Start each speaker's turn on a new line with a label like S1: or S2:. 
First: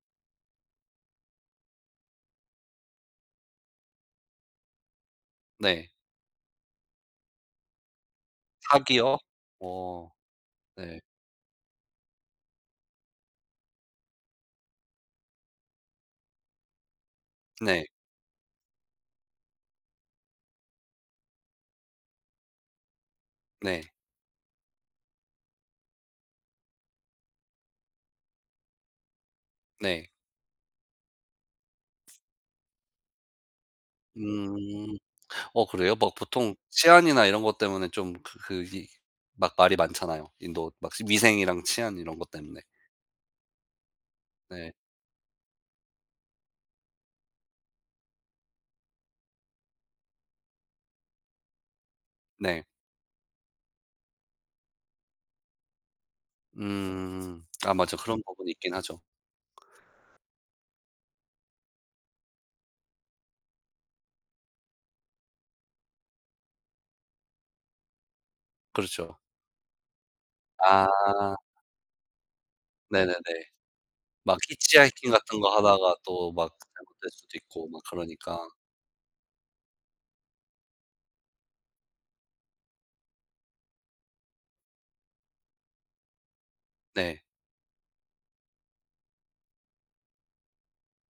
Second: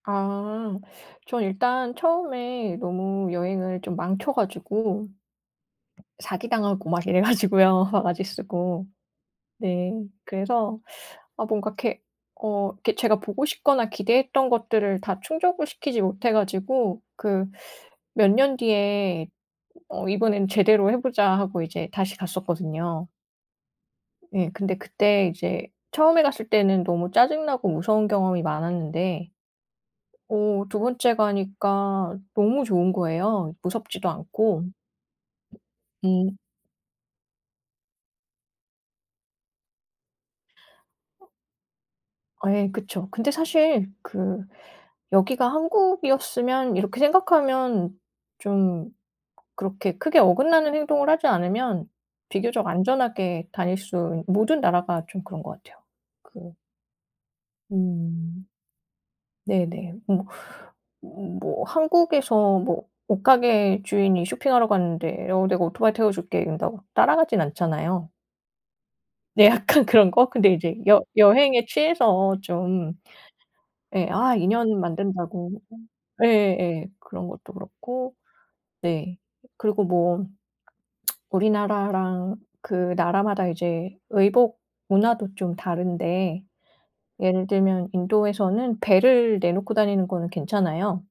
S1: 아. 저는 일단 처음에 너무 여행을 좀 망쳐 가지고.
S2: 네.
S1: 사기당하고 막 이래 가지고요. 바가지 쓰고.
S2: 사기요?
S1: 네.
S2: 오.
S1: 그래서
S2: 네.
S1: 아 뭔가 이렇게 어 이렇게 제가 보고 싶거나 기대했던 것들을 다 충족을 시키지 못해 가지고 그
S2: 네.
S1: 몇 년 뒤에 '어. 이번엔 제대로 해 보자.' 하고 이제 다시 갔었거든요.
S2: 네.
S1: 예. 근데 그때 이제 처음에 갔을 때는 너무 짜증나고 무서운 경험이 많았는데
S2: 네.
S1: 어 2 번째 가니까 너무 좋은 거예요. 무섭지도 않고.
S2: 음. 어, 그래요? 막
S1: 음.
S2: 보통 치안이나 이런 것 때문에 좀 그 그 그 기 막 말이 많잖아요. 인도 막 스 위생이랑 치안 이런 것
S1: 아,
S2: 때문에.
S1: 예. 그쵸. 근데 사실 그
S2: 네.
S1: '여기가 한국이었으면.' 이렇게 생각하면 좀 그렇게 크게 어긋나는 행동을 하지 않으면
S2: 네.
S1: 비교적 안전하게 다닐 수 있 모든 나라가 좀 그런 것 같아요. 그
S2: 음. 아 맞아 그런
S1: 음.
S2: 부분이 있긴 하죠.
S1: 네네. 뭐, 뭐 한국에서 뭐 옷가게 주인이 쇼핑하러 갔는데 어 "내가 오토바이 태워 줄게." 이런다고 따라가진 않잖아요.
S2: 그렇죠.
S1: 네. 약간 그런 거? 근데 이제 여
S2: 아.
S1: 여행에 취해서 좀
S2: 네네네.
S1: 예, 아
S2: 막
S1: 인연
S2: 히치하이킹 같은
S1: 만든다고
S2: 거 하다가
S1: 예
S2: 또 막
S1: 예 예.
S2: 잘못될
S1: 그런
S2: 수도
S1: 것도
S2: 있고 막
S1: 그렇고.
S2: 그러니까.
S1: 네. 그리고 뭐 우리나라랑 그 나라마다 이제 의복 문화도 좀 다른데
S2: 네.
S1: 예를 들면 인도에서는 배를 내놓고 다니는 거는 괜찮아요.